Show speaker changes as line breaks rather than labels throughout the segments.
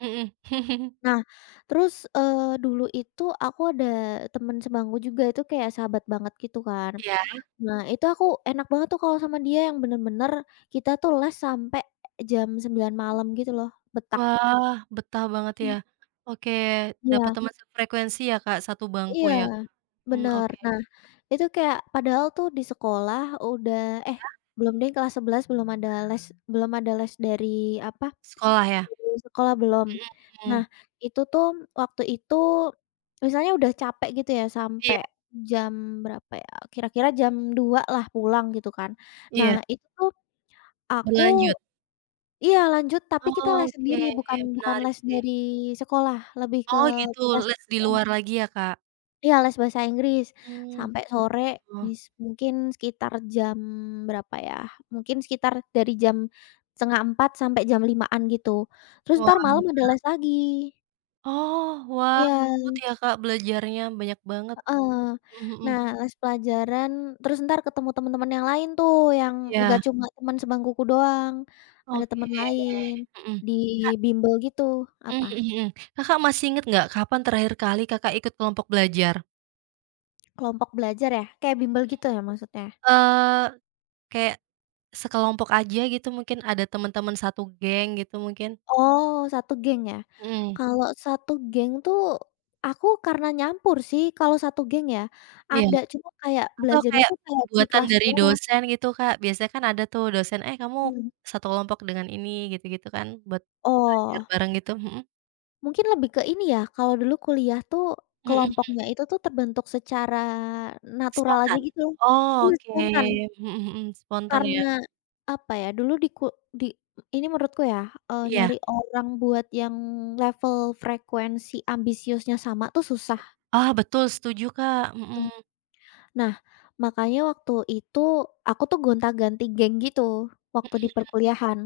Mhm.
Nah, terus, eee, dulu itu aku ada temen sebangku juga itu kayak sahabat banget gitu kan.
Iya.
Nah, itu aku enak banget tuh kalau sama dia yang bener-bener, kita tuh les sampai jam 9.00 malam gitu loh. Betah.
Wah, betah banget ya?
Mhm.
Oke, dapet
Iya.
temen frekuensi ya. Kak, 1 bangku
Iya,
ya? Mmm,
bener.
oke.
Nah, itu kayak padahal tuh di sekolah udah eh,
Iya.
belum deh kelas 11 belum ada les belum ada les dari, apa
Sekolah ya?
dari sekolah belum.
Mhm
Nah,
mhm.
itu tuh waktu itu, misalnya udah capek gitu ya
Iya.
sampai, jam berapa ya, kira-kira jam 2.00 lah pulang gitu kan. Nah,
Iya.
itu, aku
Berlanjut.
iya lanjut tapi kita les
Oke,
sendiri bukan bukan
menarik
les
nih.
dari sekolah, lebih ke
Oh gitu,
les
les di
SBM.
luar lagi ya, Kak?
Iya, les bahasa Inggris,
Mmm,
sampai sore
gitu.
mis mungkin sekitar jam berapa ya, mungkin sekitar dari jam, 3:30 sampai jam 5.00-an gitu. Terus
Wah.
entar malem ada les lagi.
Oh. Wah,
Iya.
ngebut ya, Kak, belajarnya, banyak banget,
Heeh.
mhm mhm.
Nah, les pelajaran terus entar ketemu temen-temen yang lain tuh, yang nggak
Iya.
cuma temen sebangkuku doang. Ada
Oke,
temen lain,
mhm,
di
Kak
bimbel gitu
Mmm,
apa?
mhm mhm, Kakak, masih inget nggak, kapan terakhir kali, Kakak, ikut kelompok belajar?
Kelompok belajar ya? Kayak bimbel
Mhm,
gitu ya maksudnya?
eee, kayak, sekelompok aja gitu mungkin ada temen-temen 1 geng gitu mungkin.
Oh, 1 geng ya?
Mhm.
Kalau 1 geng tuh, aku karena nyampur sih, kalau 1 geng ya.
Iya,
Ada, cuma kayak
atau
belajarnya
kayak
tuh kayak di
buatan
kelas
dari
doang.
dosen gitu, Kak, biasanya kan ada tuh dosen, eh, kamu
Hmm.
1 kelompok dengan ini gitu-gitu kan, buat belajar
Oh.
bareng gitu, mhm.
Mungkin lebih ke ini ya, kalau dulu kuliah tuh
Mhm mhm.
kelompoknya itu tuh terbentuk secara natural aja
Spontan?
gitu.
Oh
Iya,
oke,
spontan.
mhm mhm, spontan ya.
Karena, apa ya, dulu di kul di ini menurutku ya, eee,
Iya.
nyari orang buat yang level frekuensi ambisiusnya sama tuh susah.
Ah, betul, setuju, Kak, mhm.
Mhm. Nah, makanya waktu itu aku tuh gonta-ganti geng gitu
Mhm
waktu di
mhm.
perkuliahan.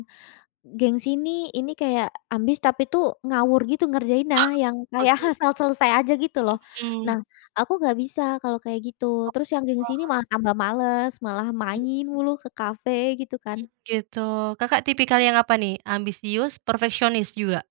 Geng sini ini kayak ambis tapi tuh ngawur gitu ngerjainnya, yang
Oh,
kayak
oke.
asal selesai aja gitu loh.
Mhm
Nah,
mhm.
aku nggak bisa kalau kayak gitu, terus yang geng sini
Oh.
malah tambah males malah
Mhm.
main mulu ke kafe gitu
Mmm
kan.
gitu, Kakak, tipikal yang apa nih? Ambisius, perfeksionis juga?